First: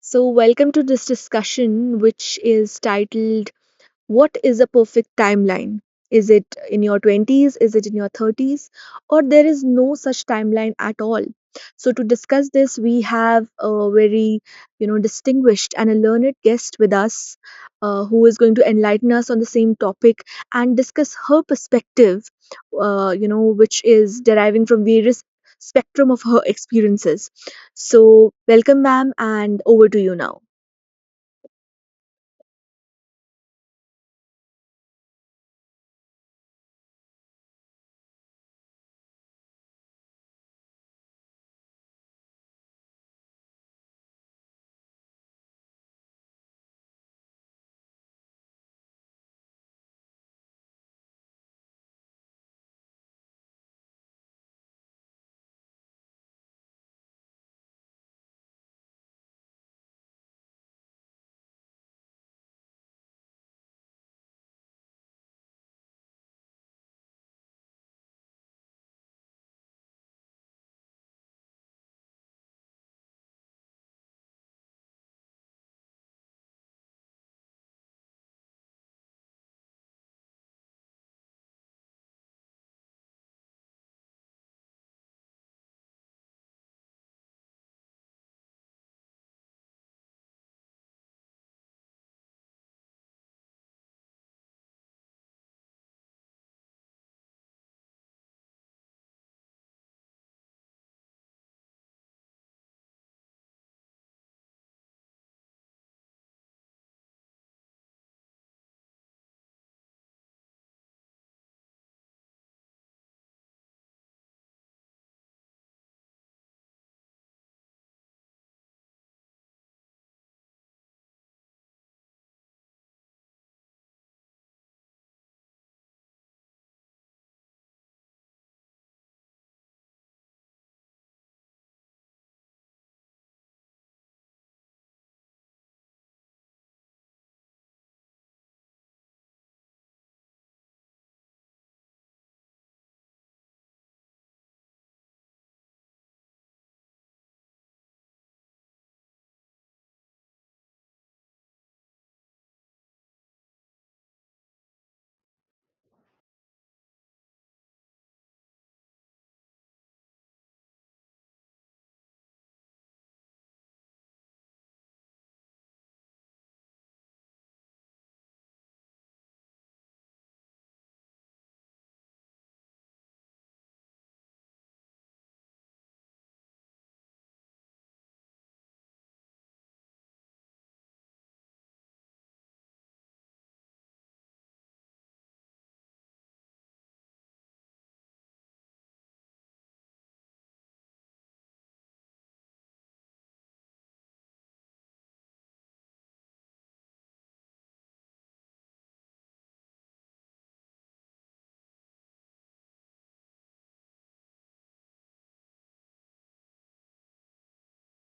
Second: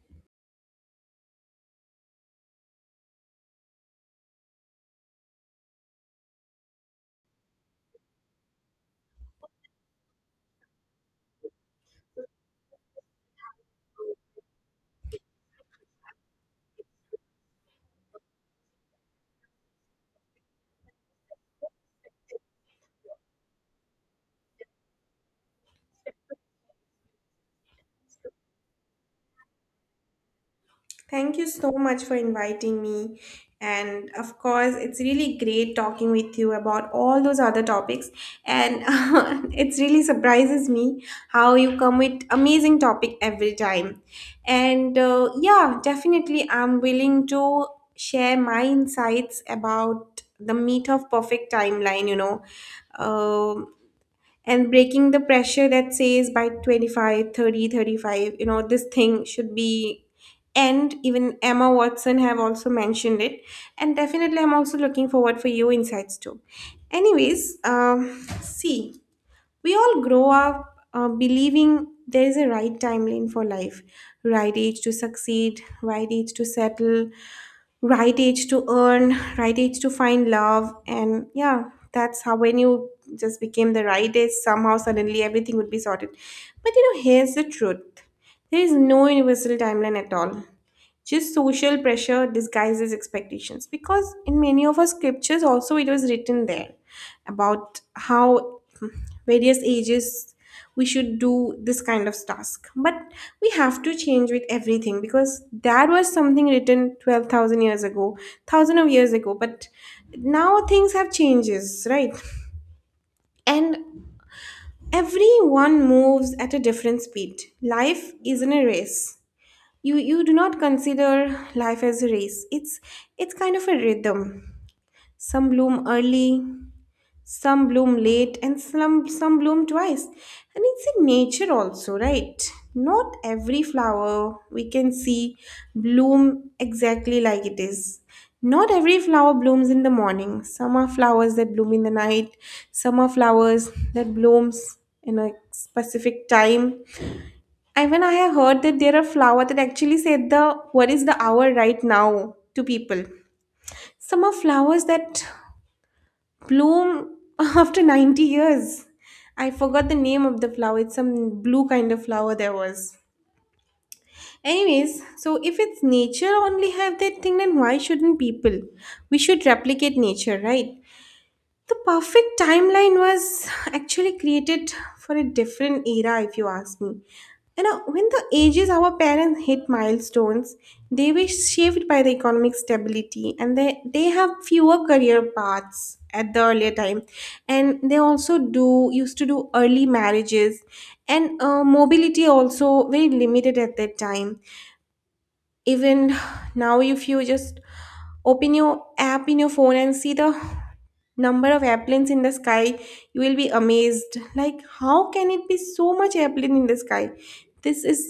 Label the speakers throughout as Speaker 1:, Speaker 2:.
Speaker 1: So, welcome to this discussion, which is titled What is a Perfect Timeline? Is it in your 20s? Is it in your 30s? Or there is no such timeline at all? So, to discuss this, we have a very distinguished and a learned guest with us, who is going to enlighten us on the same topic and discuss her perspective, which is deriving from various spectrum of her experiences. So, welcome, ma'am, and over to you now.
Speaker 2: Thank you so much for inviting me. And of course, it's really great talking with you about all those other topics. And it really surprises me how you come with amazing topic every time. And yeah, definitely, I'm willing to share my insights about the meat of perfect timeline. Um, and breaking the pressure that says by 25, 30, 35, you know this thing should be end. Even Emma Watson have also mentioned it, and definitely I'm also looking forward for your insights too. Anyways, see, we all grow up believing there is a right timeline for life: right age to succeed, right age to settle, right age to earn, right age to find love. And yeah, that's how when you just became the right age, somehow suddenly everything would be sorted. But you know, here's the truth: there is no universal timeline at all, just social pressure disguises expectations, because in many of our scriptures also it was written there about how various ages we should do this kind of task. But we have to change with everything, because that was something written 12000 years ago, thousand of years ago. But now things have changes, right? And everyone moves at a different speed. Life isn't a race. You do not consider life as a race. It's kind of a rhythm. Some bloom early, some bloom late, and some bloom twice, and it's in nature also, right? Not every flower we can see bloom exactly like it is. Not every flower blooms in the morning. Some are flowers that bloom in the night, some are flowers that blooms in a specific time. Even I have heard that there are flowers that actually say the what is the hour right now to people. Some are flowers that bloom after 90 years. I forgot the name of the flower. It's some blue kind of flower there was. Anyways, so if it's nature only have that thing, then why shouldn't people? We should replicate nature, right? The perfect timeline was actually created for a different era, if you ask me. You know, when the ages our parents hit milestones, they were shaped by the economic stability, and they have fewer career paths at the earlier time. And they also do used to do early marriages, and mobility also very limited at that time. Even now, if you just open your app in your phone and see the number of airplanes in the sky, you will be amazed like how can it be so much airplane in the sky. This is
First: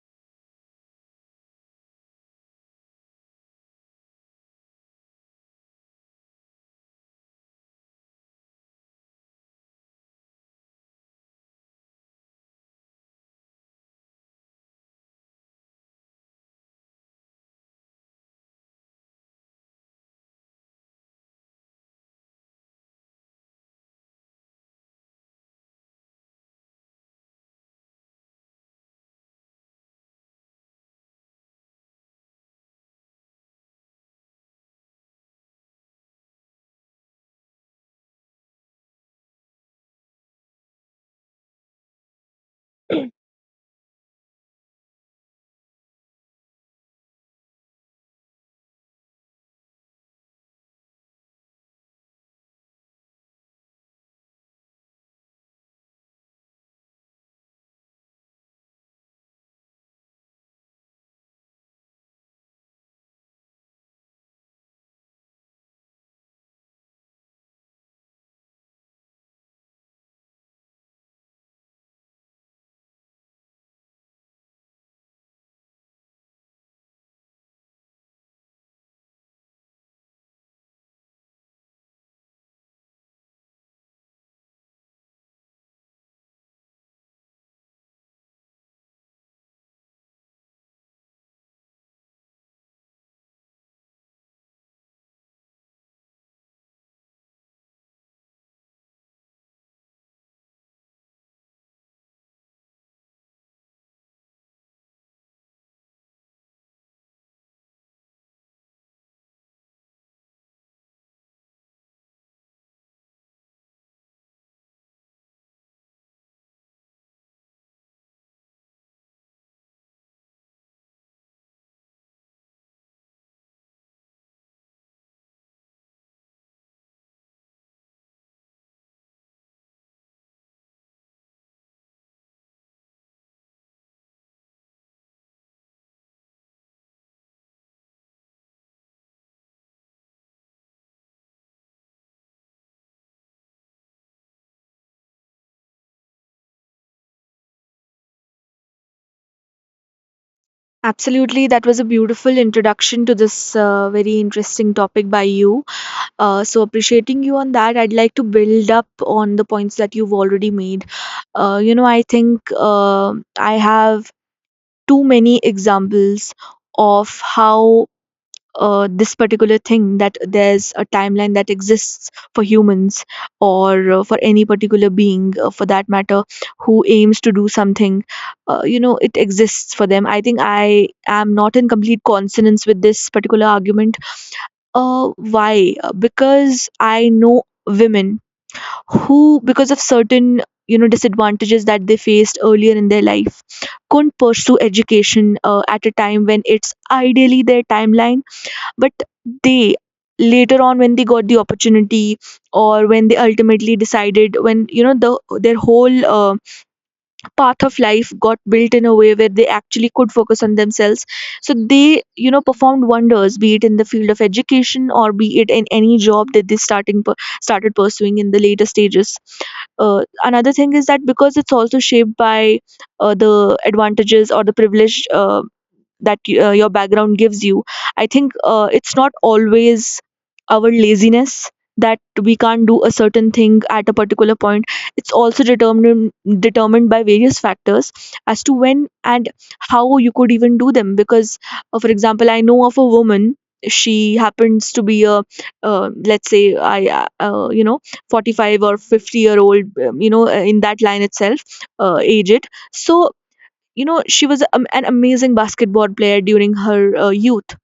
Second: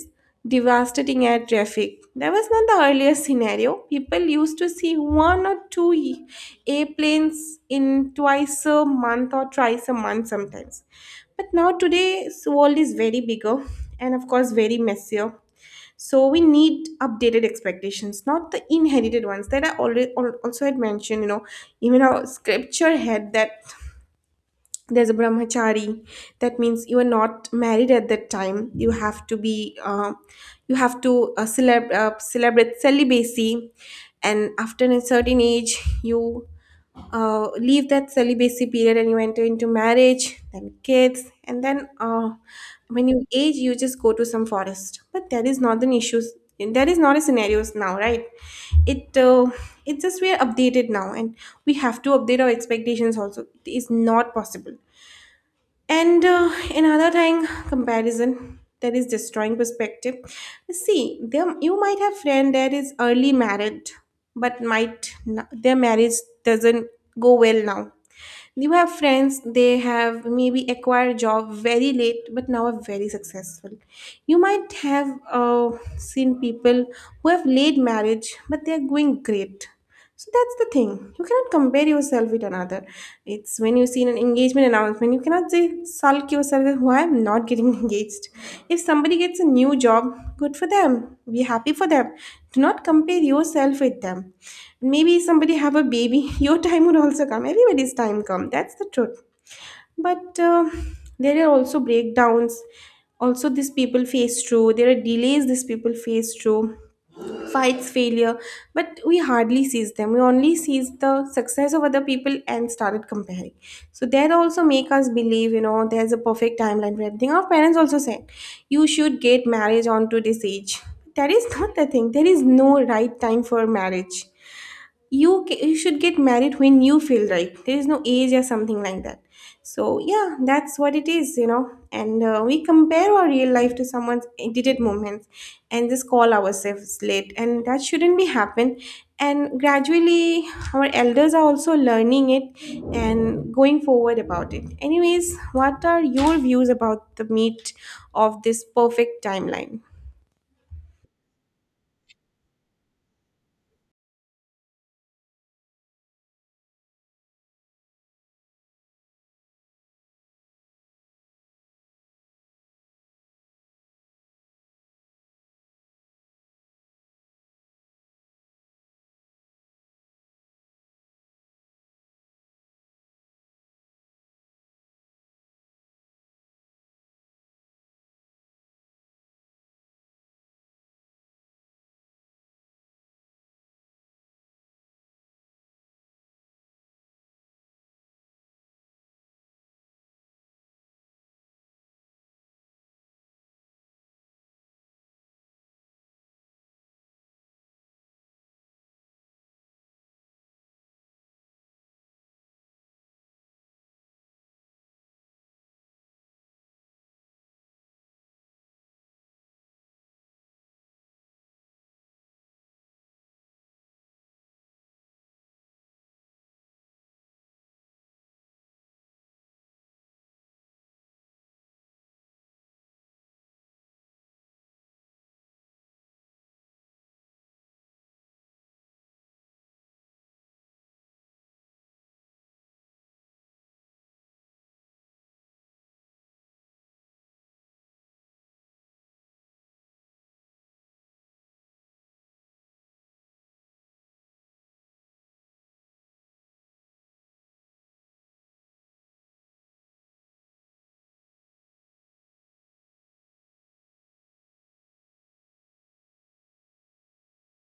Speaker 2: devastating air traffic. That was not the earlier scenario. People used to see one or two airplanes in twice a month or thrice a month sometimes, but now today's world is very bigger, and of course very messier. So we need updated expectations, not the inherited ones, that I already also had mentioned, you know. Even our scripture had that. There's a brahmachari. That means you are not married. At that time you have to be, you have to celebrate celibacy, and after a certain age you leave that celibacy period and you enter into marriage, then kids, and then when you age you just go to some forest. But that is not an issue. That is not a scenarios now, right? It uh, it's just we are updated now, and we have to update our expectations also. It is not possible. And another thing, comparison that is destroying perspective. See, there you might have friend that is early married, but might n their marriage doesn't go well now. You have friends, they have maybe acquired job very late but now are very successful. You might have seen people who have late marriage but they are going great. So that's the thing. You cannot compare yourself with another. It's when you see an engagement announcement, you cannot say sulk yourself that why I'm not getting engaged. If somebody gets a new job, good for them. Be happy for them. Do not compare yourself with them. Maybe somebody have a baby your time would also come, everybody's time come, that's the truth. But there are also breakdowns also these people face through, there are delays these people face through, fights, failure, but we hardly sees them. We only sees the success of other people and started comparing. So that also make us believe, you know, there's a perfect timeline for everything. Our parents also said you should get marriage on to this age. That is not the thing. There is no right time for marriage. You should get married when you feel right. There is no age or something like that. So yeah, that's what it is, you know, and we compare our real life to someone's edited moments and just call ourselves late, and that shouldn't be happen. And gradually our elders are also learning it and going forward about it. Anyways, what are your views about the meat of this perfect timeline?
Speaker 1: Absolutely, that was a beautiful introduction to this very interesting topic by you. So appreciating you on that, I'd like to build up on the points that you've already made. I think I have too many examples of how this particular thing that there's a timeline that exists for humans or for any particular being, for that matter, who aims to do something. It exists for them. I think I am not in complete consonance with this particular argument. uh, why? Because I know women who, because of certain, you know, disadvantages that they faced earlier in their life, couldn't pursue education at a time when it's ideally their timeline, but they, later on, when they got the opportunity, or when they ultimately decided, when you know their whole path of life got built in a way where they actually could focus on themselves, so they, you know, performed wonders, be it in the field of education or be it in any job that they started pursuing in the later stages. uh, Another thing is that because it's also shaped by the advantages or the privilege that your background gives you. I think it's not always our laziness that we can't do a certain thing at a particular point. It's also determined by various factors as to when and how you could even do them. Because for example, I know of a woman. She happens to be a, let's say, I you know, 45 or 50-year old, you know, in that line itself, aged. So, you know, she was, an amazing basketball player during her youth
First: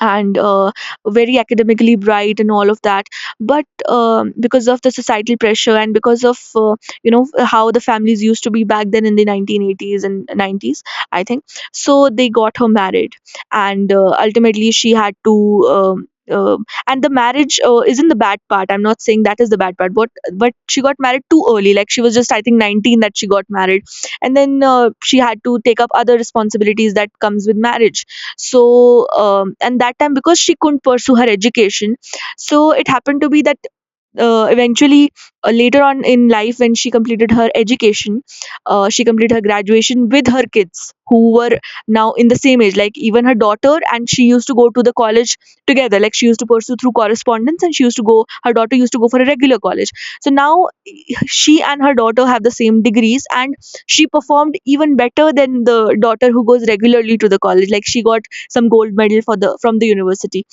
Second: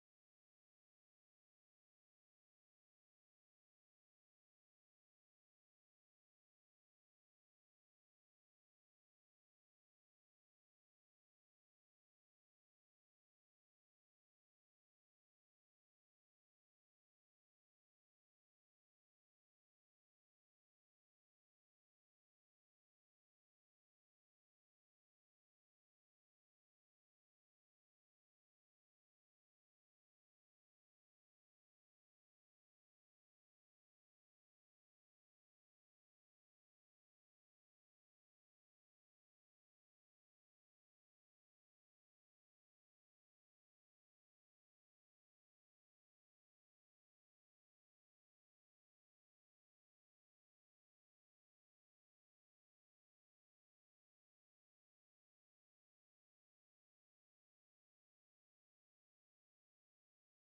Speaker 1: and, very academically bright and all of that. But because of the societal pressure and because of you know how the families used to be back then in the 1980s and 90s, I think. So they got her married, and ultimately she had to and the marriage isn't the bad part, I'm not saying that is the bad part, but she got married too early. Like, she was just, I think, 19 that she got married. And then she had to take up other responsibilities that comes with marriage. So and that time, because she couldn't pursue her education, so it happened to be that, eventually, later on in life, when she completed her education, she completed her graduation with her kids, who were now in the same age. Like, even her daughter and she used to go to the college together. Like, she used to pursue through correspondence and she used to go, her daughter used to go for a regular college. So now she and her daughter have the same degrees, and she performed even better than the daughter who goes regularly to the college. Like, she got some gold medal for the from the university.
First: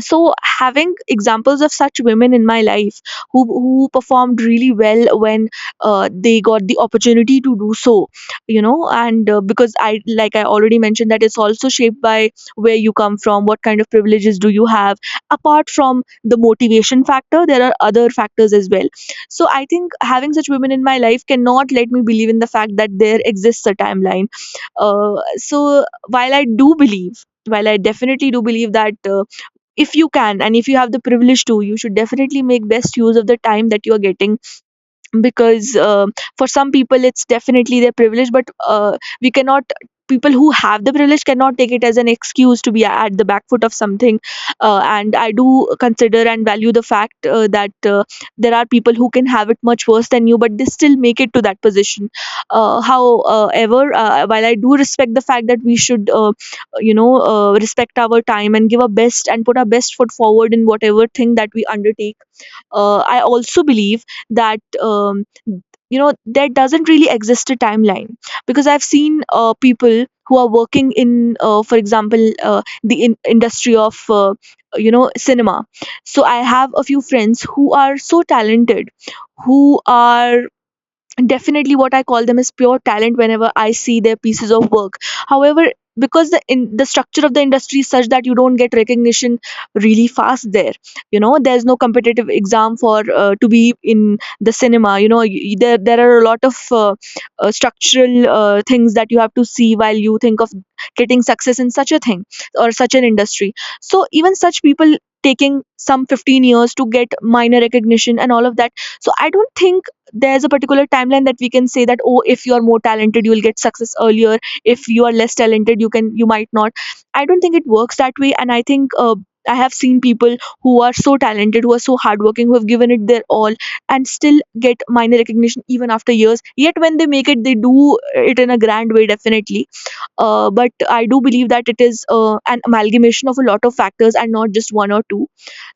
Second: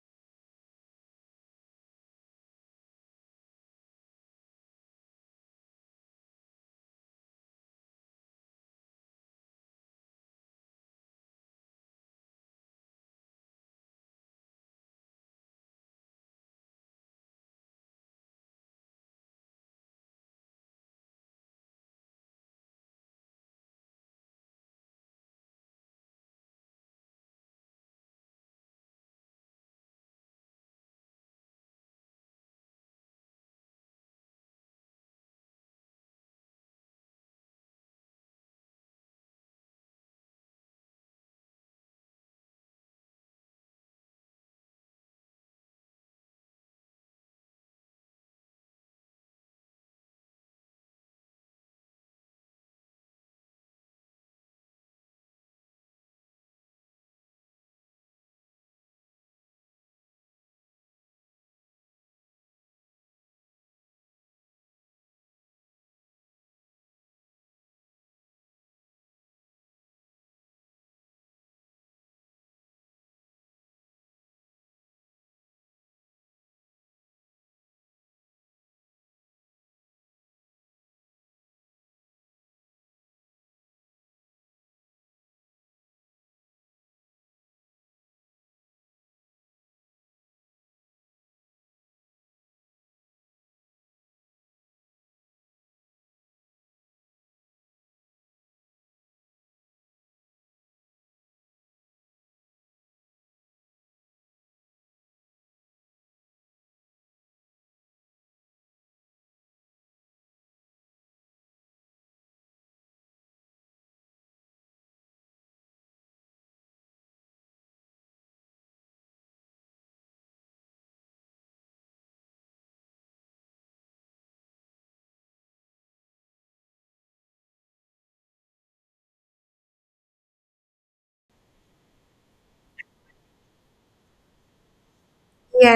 Speaker 1: So, having examples of such women in my life, who performed really well when they got the opportunity to do so, you know. And because I, like I already mentioned, that it's also shaped by where you come from, what kind of privileges do you have. Apart from the motivation factor, there are other factors as well. So I think, having such women in my life cannot let me believe in the fact that there exists a timeline. So, while I do believe, while I definitely do believe that if you can and if you have the privilege to, you should definitely make best use of the time that you are getting, because, for some people it's definitely their privilege, but we cannot, people who have the privilege cannot take it as an excuse to be at the back foot of something. And I do consider and value the fact, that there are people who can have it much worse than you, but they still make it to that position. However, while I do respect the fact that we should, respect our time and give our best and put our best foot forward in whatever thing that we undertake, I also believe that, you know, there doesn't really exist a timeline. Because I've seen people who are working in, for example, the industry of, you know, cinema. So I have a few friends who are so talented, who are, definitely what I call them is pure talent whenever I see their pieces of work. However, because the structure of the industry is such that you don't get recognition really fast there. You know, there's no competitive exam for, to be in the cinema. You know, there, are a lot of structural things that you have to see while you think of getting success in such a thing or such an industry. So, even such people taking some 15 years to get minor recognition and all of that. So I don't think there's a particular timeline that we can say that, oh, if you are more talented, you will get success earlier, if you are less talented, you can, you might not. I don't think it works that way. And I think, I have seen people who are so talented, who are so hardworking, who have given it their all, and still get minor recognition even after years, yet when they make it, they do it in a grand way, definitely. But I do believe that it is an amalgamation of a lot of factors and not just one or two.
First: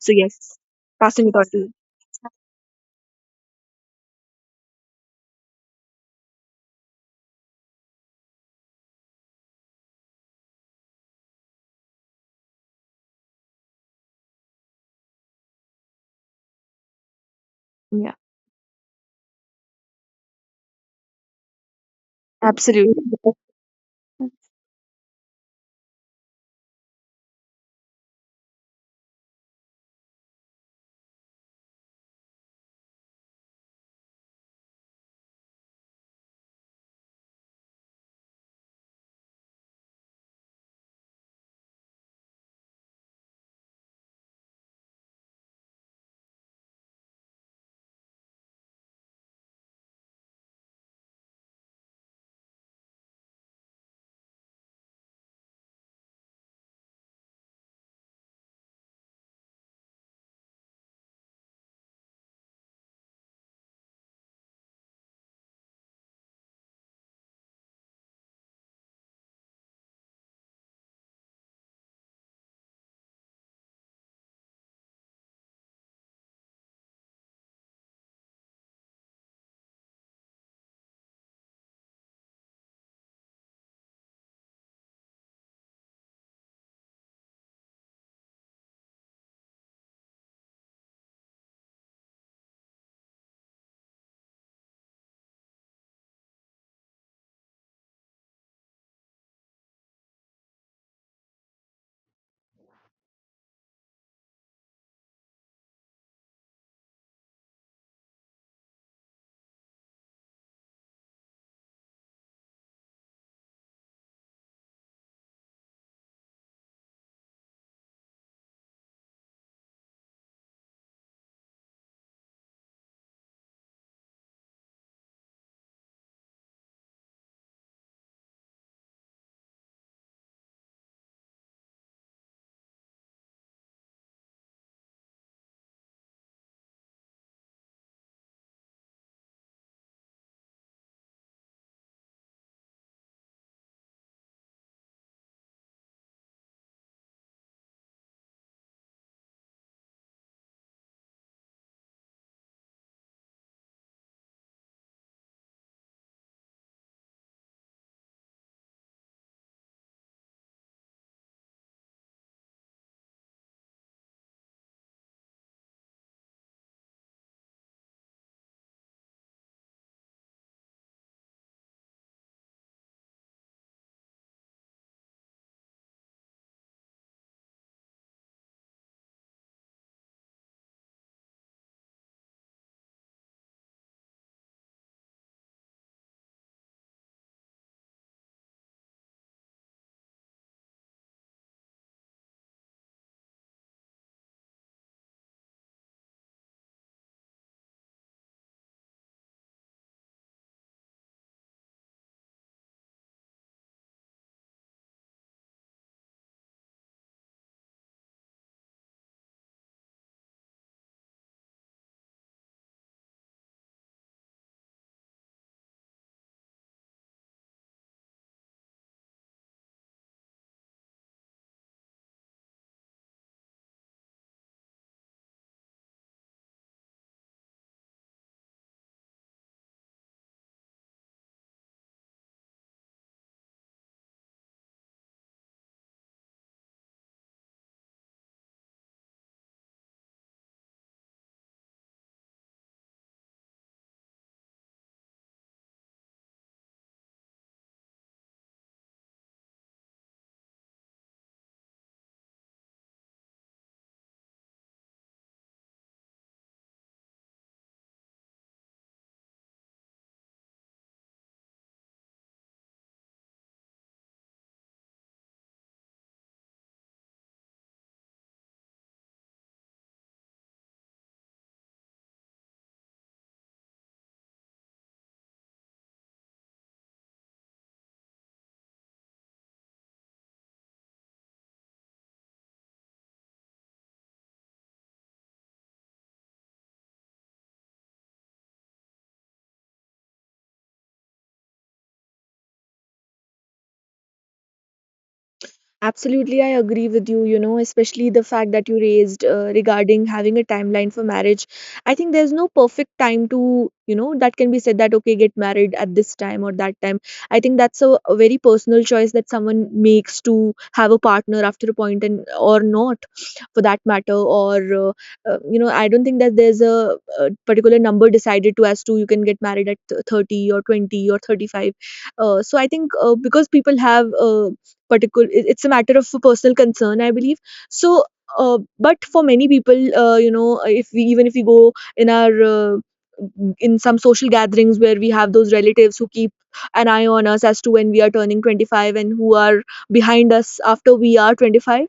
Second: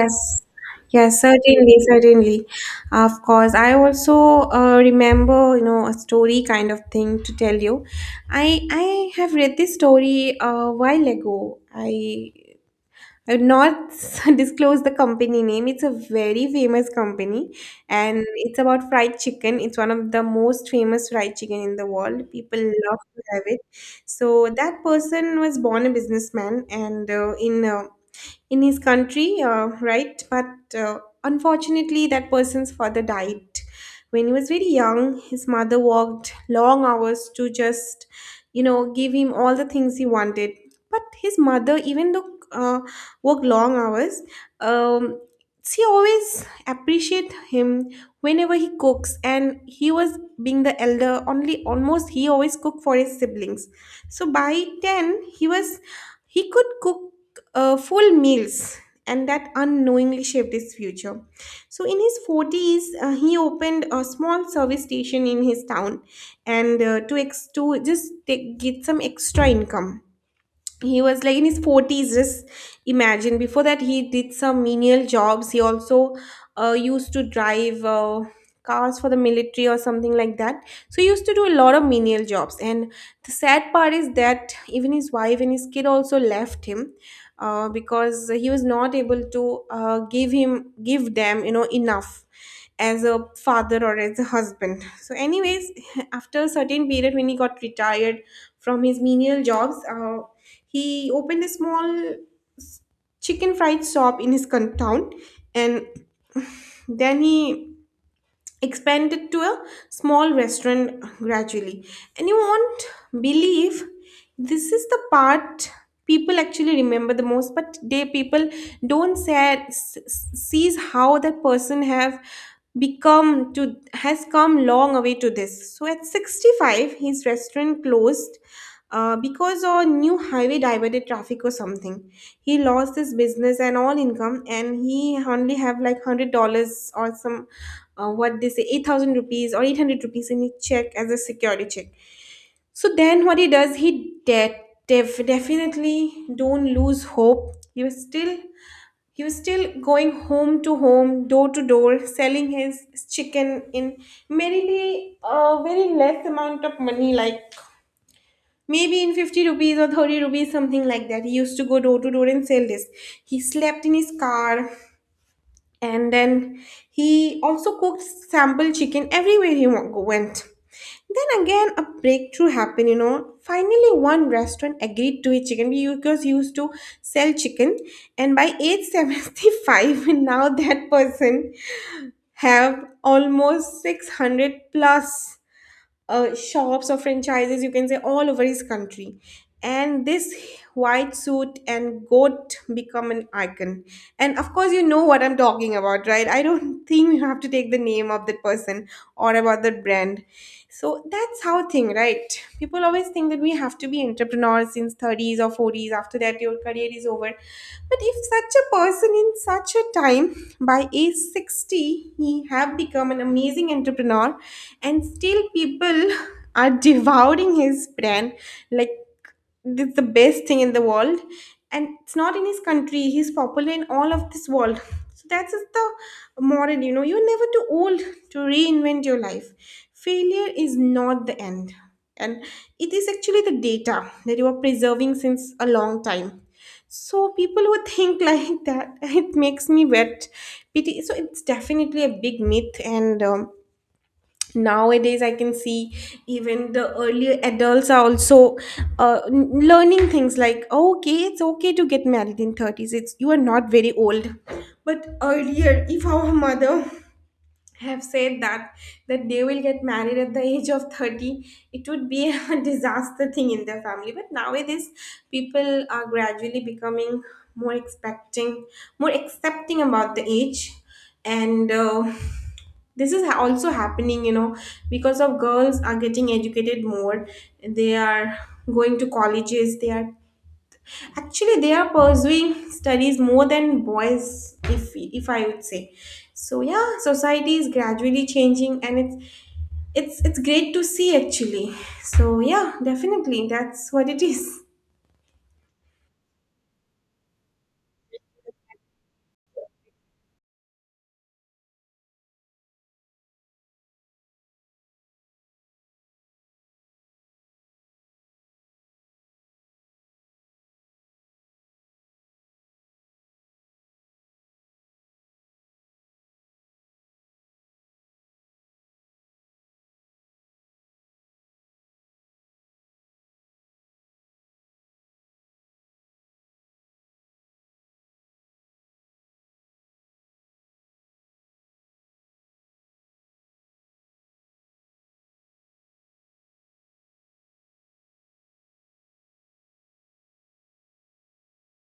Speaker 1: So, yes,
Speaker 2: yes,
Speaker 1: passing it on to you.
Speaker 2: certainly, certainly. Of course, I also remember, you know, a story kind of thing to tell you. I have read this story a while ago. I would not disclose the company name. It's a very famous company,
Speaker 1: Yeah,
Speaker 2: and it's about fried chicken. It's one of the most famous fried chicken in the world. People love
Speaker 1: absolutely.
Speaker 2: to have it. So that person was born a businessman, and in his country, right? But unfortunately, that person's father died when he was very young. His mother worked long hours to just, you know, give him all the things he wanted. But his mother, even though uh, worked long hours, um, she always appreciate him whenever he cooks, and he was being the elder only almost he always cooked for his siblings. So by 10 he was he could cook full meals, and that unknowingly shaped his future. So, in his 40s, he opened a small service station in his town, and to just take, get some extra income. He was like in his 40s. Just imagine, before that he did some menial jobs. He also used to drive cars for the military or something like that. So he used to do a lot of menial jobs, and the sad part is that even his wife and his kid also left him, because he was not able to give them, you know, enough as a father or as a husband. So anyways, after a certain period when he got retired from his menial jobs, he opened a small s- chicken fried shop in his town, and then he expanded to a small restaurant gradually. And you won't believe, this is the part people actually remember the most, but they people don't say, sees how that person have become to has come long away to this. So at 65, his restaurant closed because a new highway diverted traffic or something. He lost his business and all income, and he only have like $100 or some, what they say, 8,000 rupees or 800 rupees in his check as a security check. So then, what he does, definitely don't lose hope. He was still going home to home, door to door, selling his chicken in merely a very less amount of money, like maybe in 50 rupees or 30 rupees, something like that. He used to go door to door and sell this. He slept in his car, and then he also cooked sample chicken everywhere went. Then again, a breakthrough happened, you know. Finally, one restaurant agreed to his chicken because he used to sell chicken. And by age 75, now that person have almost 600 plus shops or franchises, you can say, all over his country. And this white suit and goat become an icon. And of course, you know what I'm talking about, right? I don't think you have to take the name of the person or about the brand. So that's how thing, right? People always think that we have to be entrepreneurs since 30s or 40s. After that, your career is over. But if such a person in such a time, by age 60, he have become an amazing entrepreneur and still people are devouring his brand like it's the best thing in the world. And it's not in his country, he's popular in all of this world. So that's just the moral, you know, you're never too old to reinvent your life. Failure is not the end, and it is actually the data that you are preserving since a long time. So people who think like that, it makes me wet pity. So it's definitely a big myth. And nowadays I can see even the earlier adults are also learning things like, "Oh, okay, it's okay to get married in 30's, it's you are not very old." But earlier, if our mother have said that, that they will get married at the age of 30, it would be a disaster thing in their family. But nowadays people are gradually becoming more expecting, more accepting about the age. And this is also happening, you know, because of girls are getting educated more. They are going to colleges, they are actually, they are pursuing studies more than boys, if I would say. So yeah, society is gradually changing and it's great to see actually. So yeah, definitely that's what it is.
Speaker 1: Absolutely, I agree with you, you know, especially the fact that you raised regarding having a timeline for marriage. I think there's no perfect time to, you know, that can be said that, okay, get married at this time or that time. I think that's a very personal choice that someone makes to have a partner after a point, and or not, for that matter. Or, you know, I don't think that there's a particular number decided to as to you can get married at 30 or 20 or 35. So I think, because people have particular, it's a matter of personal concern, I believe. So, uh, but for many people, you know, if we even if we go in our, in some social gatherings where we have those relatives who keep an eye on us as to when we are turning 25, and who are behind us after we are 25.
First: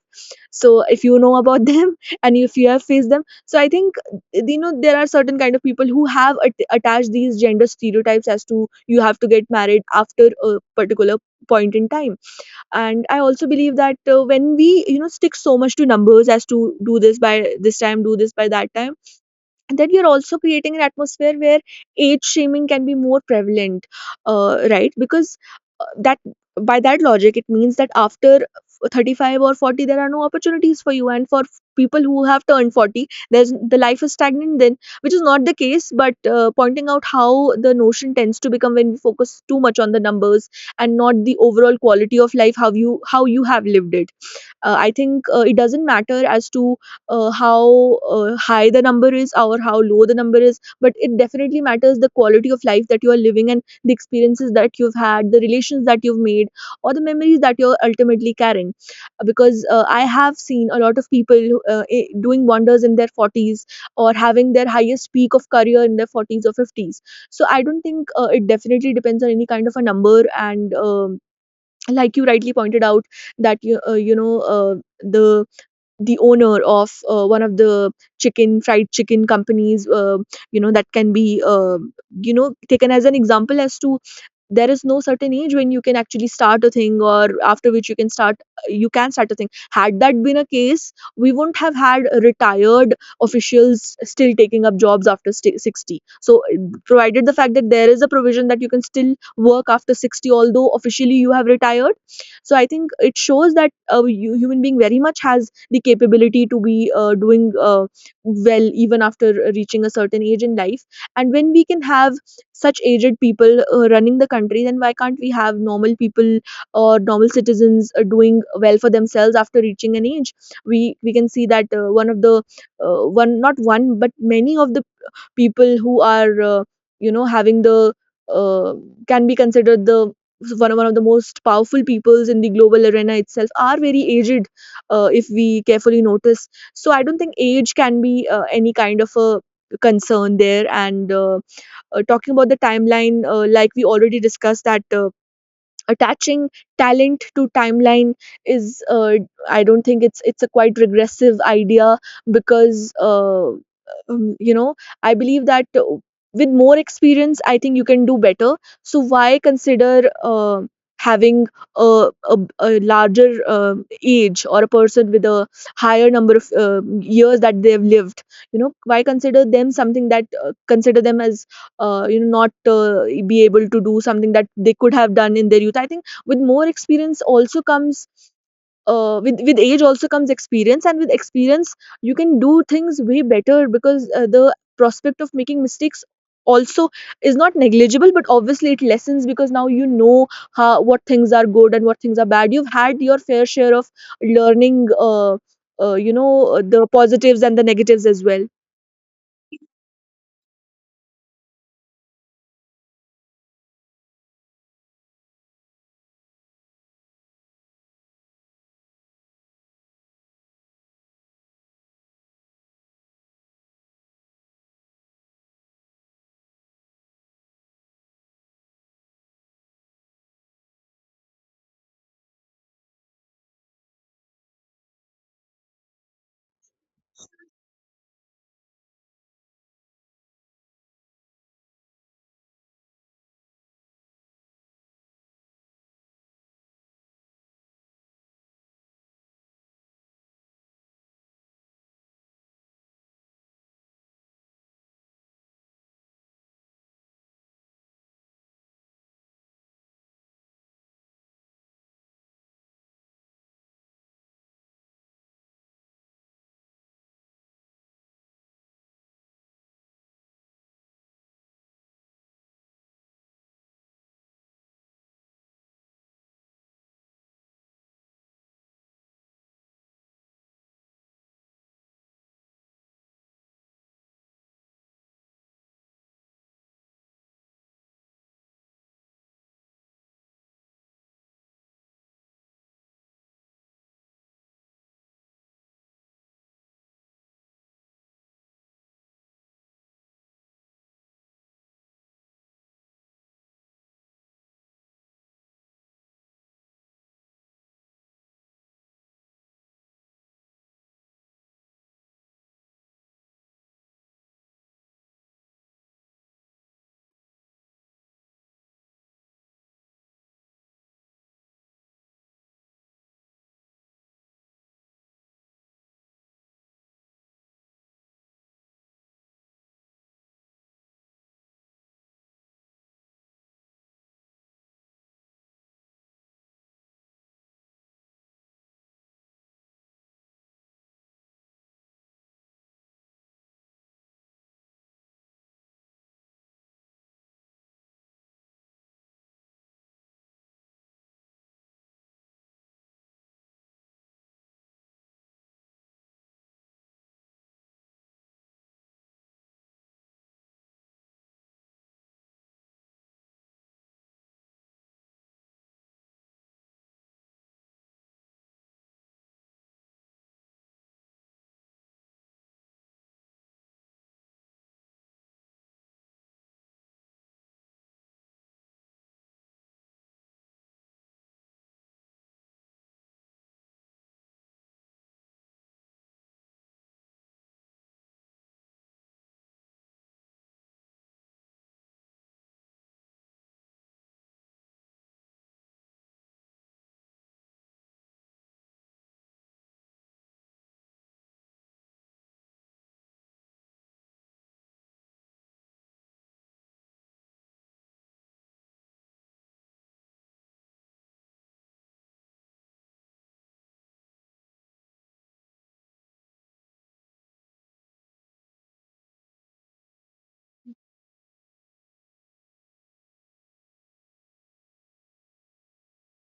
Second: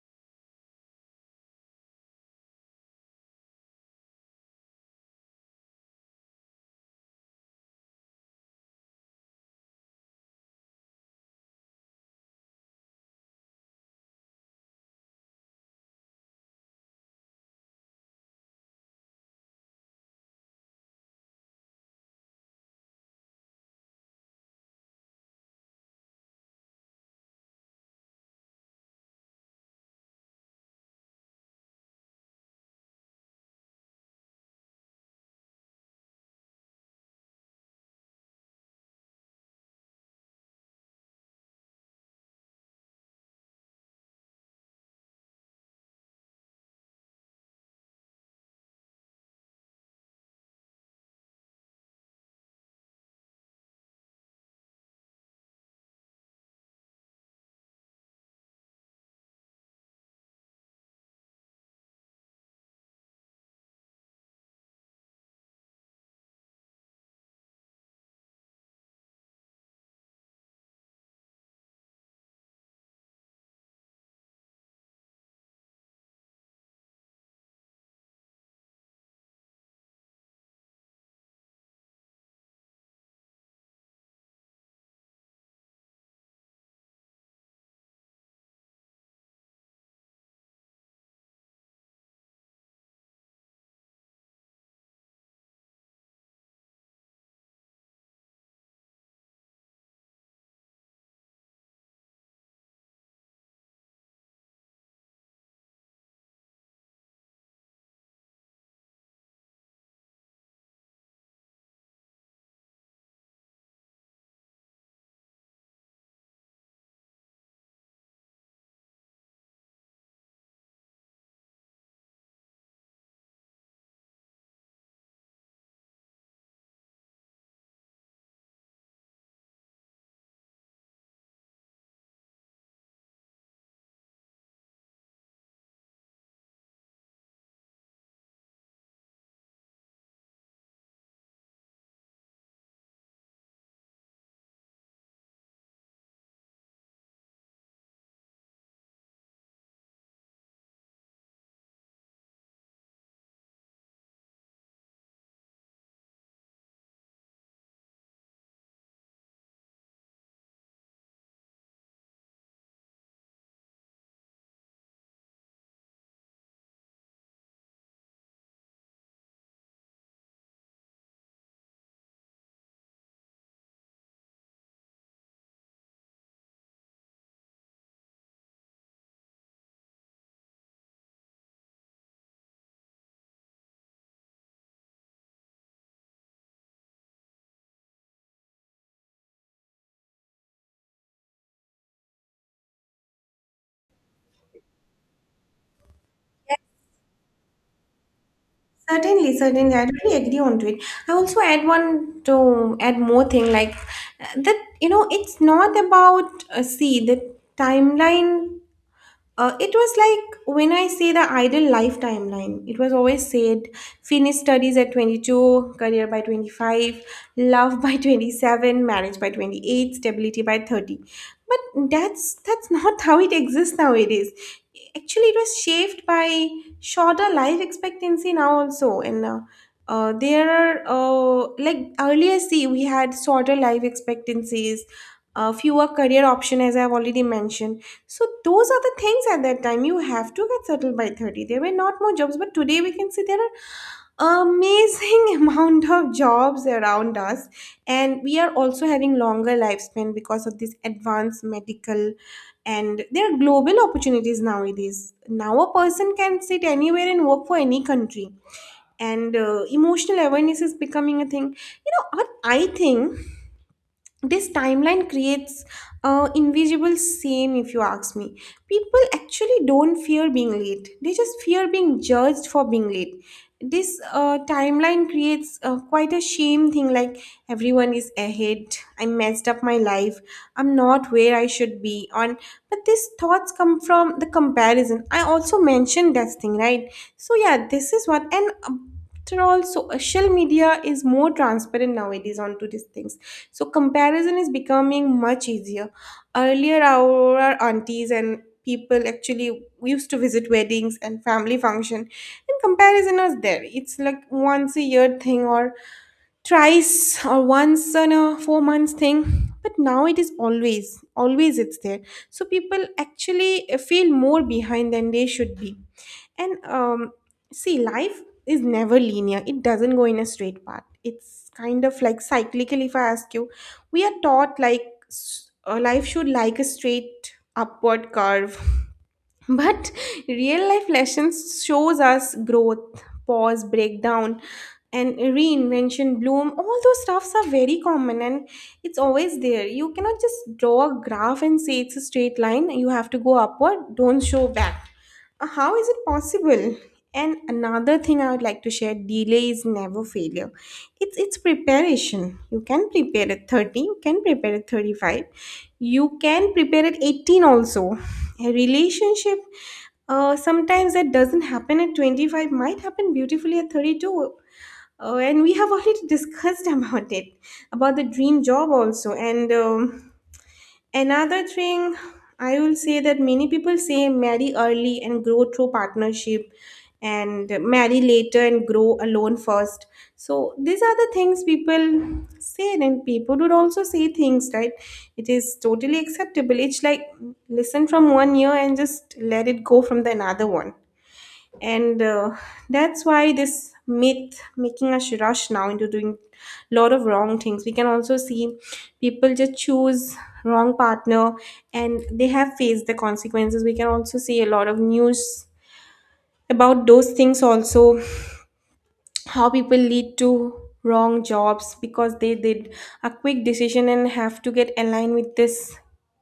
Speaker 1: So if you know about them, and if you have faced them, so I think, you know, there are certain kind of people who have attached these gender stereotypes as to you have to get married after a particular point in time. And I also believe that, when we, you know, stick so much to numbers, as to do this by this time, do this by that time, and then you're also creating an atmosphere where age shaming can be more prevalent, right? Because, that by that logic, it means that after 35 or 40, there are no opportunities for you. And for people who have turned 40, there's, the life is stagnant then, which is not the case. But pointing out how the notion tends to become when we focus too much on the numbers and not the overall quality of life, how you have lived it. I think it doesn't matter as to how high the number is or how low the number is, but it definitely matters, the quality of life that you are living and the experiences that you've had, the relations that you've made or the memories that you're ultimately carrying. Because I have seen a lot of people who, doing wonders in their 40s or having their highest peak of career in their 40s or 50s. So I don't think it definitely depends on any kind of a number. And like you rightly pointed out that you you know the the owner of one of the chicken fried chicken companies, uh, that can be, uh, taken as an example as to there is no certain age when you can actually start a thing, or after which you can start, you can start a thing. Had that been a case, we wouldn't have had retired officials still taking up jobs after 60. So provided the fact that there is a provision that you can still work after 60, although officially you have retired, so I think it shows that a human being very much has the capability to be doing well even after reaching a certain age in life. And when we can have such aged people running the country, then why can't we have normal people or normal citizens doing well for themselves after reaching an age? We can see that one of the one, not one, but many of the people who are, uh, having the uh, can be considered the one of the most powerful peoples in the global arena itself, are very aged, if we carefully notice. So I don't think age can be any kind of a concern there. And talking about the timeline, like we already discussed, that attaching talent to timeline is, I don't think, it's a quite regressive idea. Because um, you know I believe that with more experience, I think you can do better. So why consider, uh, having a, a larger age, or a person with a higher number of years that they've lived, you know, why consider them something that consider them as not be able to do something that they could have done in their youth? I think with more experience also comes, with age also comes experience, and with experience you can do things way better. Because the prospect of making mistakes also is not negligible, but obviously it lessens, because now you know how, what things are good and what things are bad. You've had your fair share of learning, uh, uh, you know the positives and the negatives as well.
Speaker 2: Certainly, certainly, I really agree on to it. I also add one to add more thing like, that you know, it's not about see the timeline. It was like when I say the ideal life timeline, it was always said finish studies at 22, career by 25, love by 27, marriage by 28, stability by 30. But that's not how it exists nowadays. Actually, it was shaped by shorter life expectancy now also. And There are, like earlier, see, we had shorter life expectancies, fewer career option as I've already mentioned. So those are the things, at that time you have to get settled by 30, there were not more jobs. But today we can see there are amazing amount of jobs around us, and we are also having longer lifespan because of this advanced medical. And there are global opportunities nowadays, now a person can sit anywhere and work for any country. And emotional awareness is becoming a thing. You know what I think, this timeline creates invisible shame, if you ask me. People actually don't fear being late, they just fear being judged for being late. This timeline creates quite a shame thing, like everyone is ahead, I messed up my life, I'm not where I should be on. But these thoughts come from the comparison, I also mentioned that thing, right? So yeah, this is what. And after all, social media is more transparent nowadays onto these things, so comparison is becoming much easier. Earlier our aunties and people actually used to visit weddings and family function and comparison is there, it's like once a year thing, or thrice or once in a 4 months thing. But now it is always, always it's there. So people actually feel more behind than they should be. And um, see, life is never linear. It doesn't go in a straight path. It's kind of like cyclical, if I ask you. We are taught like life should like a straight upward curve. But real life lessons shows us growth, pause, breakdown, and reinvention, bloom. All those stuffs are very common and it's always there. You cannot just draw a graph and say it's a straight line. You have to go upward, don't show back. How is it possible? And another thing I would like to share, delay is never failure. It's preparation. You can prepare at 30, you can prepare at 35, you can prepare at 18 also. A relationship sometimes that doesn't happen at 25 might happen beautifully at 32, and we have already discussed about it, about the dream job also. And another thing, I will say that many people say marry early and grow through partnership, and marry later and grow alone first. So these are the things people say, and people would also say things, right? It is totally acceptable. It's like listen from one ear and just let it go from the another one. And that's why this myth making us rush now into doing a lot of wrong things. We can also see people just choose wrong partner and they have faced the consequences. We can also see a lot of news about those things also, how people lead to wrong jobs because they did a quick decision and have to get aligned with this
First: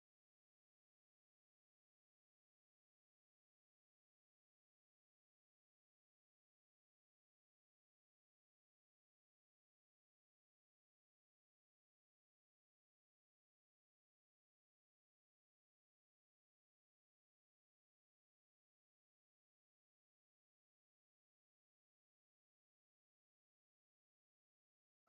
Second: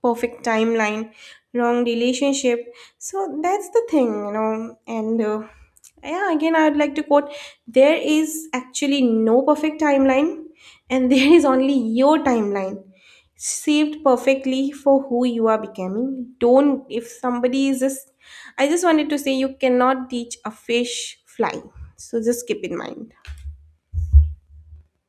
Speaker 2: perfect timeline, wrong relationship. So that's the thing, you know. And yeah, again I would like to quote, there is actually no perfect timeline, and there is only your timeline, saved perfectly for who you are becoming. Don't, if somebody is just, I just wanted to say, you cannot teach a fish fly. So just keep in mind.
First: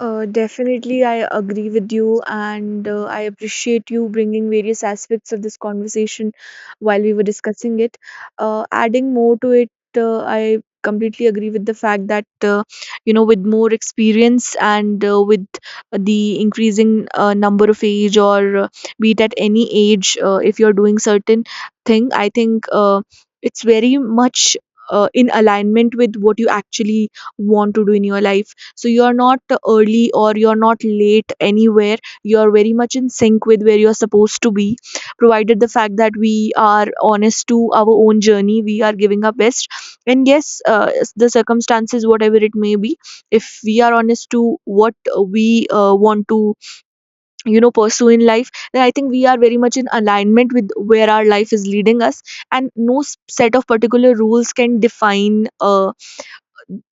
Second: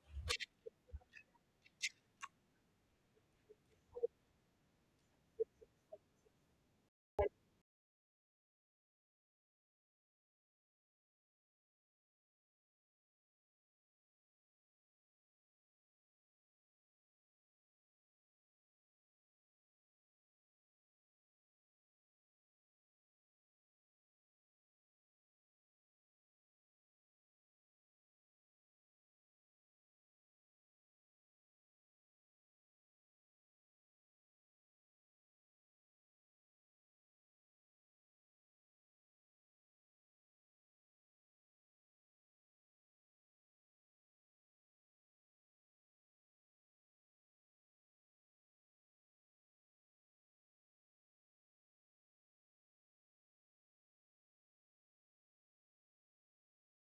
Speaker 1: Definitely, I agree with you, and I appreciate you bringing various aspects of this conversation while we were discussing it. Adding more to it, I completely agree with the fact that, you know, with more experience and with the increasing number of age, or be it at any age, if you're doing certain thing, I think it's very much in alignment with what you actually want to do in your life. So you're not early or you're not late anywhere. You're very much in sync with where you're supposed to be, provided the fact that we are honest to our own journey, we are giving our best. And yes, the circumstances whatever it may be, if we are honest to what we want to, you know, pursue in life, then I think we are very much in alignment with where our life is leading us. And no set of particular rules can define,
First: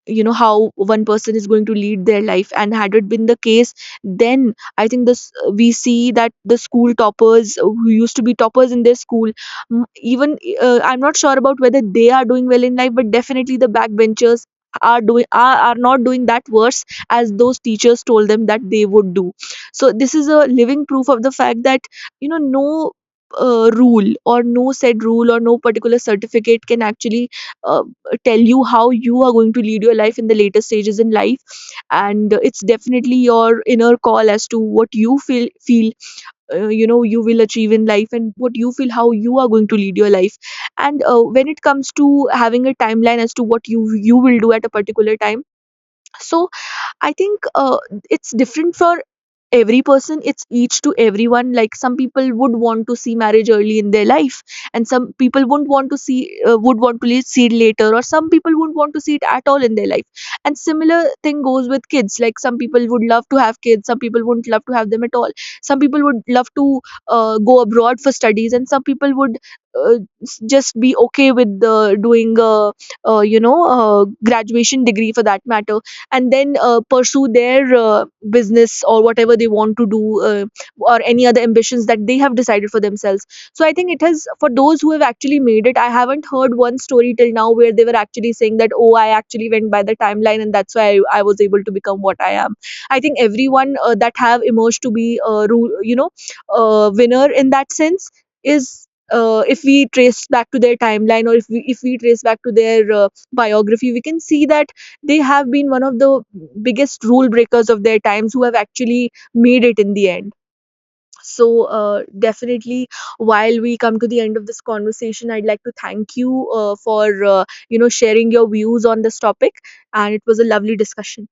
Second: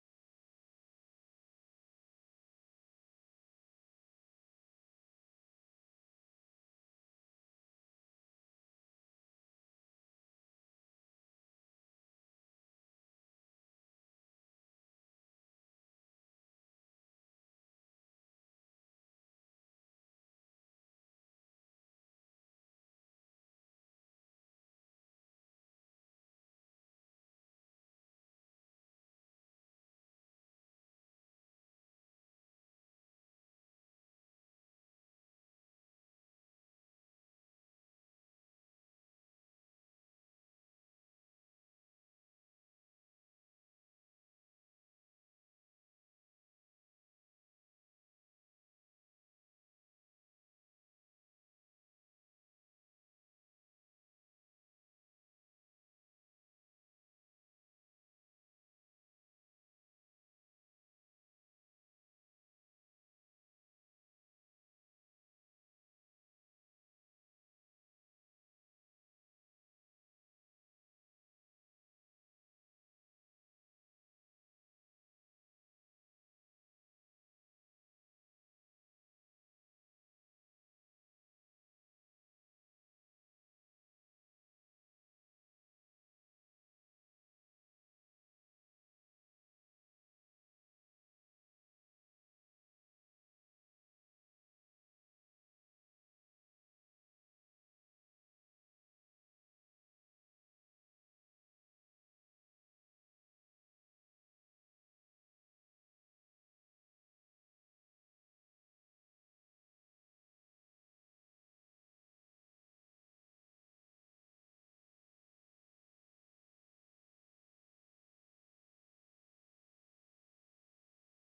Speaker 1: you know, how one person is going to lead their life. And had it been the case, then I think this, we see that the school toppers who used to be toppers in their school, even, I'm not sure about whether they are doing well in life, but definitely the backbenchers are doing, are not doing that worse as those teachers told them that they would do. So this is a living proof of the fact that, you know, no rule, or no said rule, or no particular certificate can actually, uh, tell you how you are going to lead your life in the later stages in life. And it's definitely your inner call as to what you feel you know, you will achieve in life, and what you feel, how you are going to lead your life. And when it comes to having a timeline as to what you will do at a particular time, so I think it's different for every person. It's each to everyone. Like some people would want to see marriage early in their life, and some people wouldn't want to see, would want to see it later, or some people wouldn't want to see it at all in their life. And similar thing goes with kids, like some people would love to have kids, some people wouldn't love to have them at all. Some people would love to go abroad for studies, and some people would just be okay with doing you know graduation degree for that matter, and then pursue their business or whatever they want to do, or any other ambitions that they have decided for themselves. So I think it has, for those who have actually made it, I haven't heard one story till now where they were actually saying that, oh, I actually went by the timeline and that's why I was able to become what I am. I think everyone, that have emerged to be a a winner in that sense, is, if we trace back to their timeline, or if we trace back to their biography, we can see that they have been one of the biggest rule breakers of their times, who have actually made it in the end. So, definitely, while we come to the end of this conversation, I'd like to thank you for sharing your views on this topic, and it was a lovely discussion.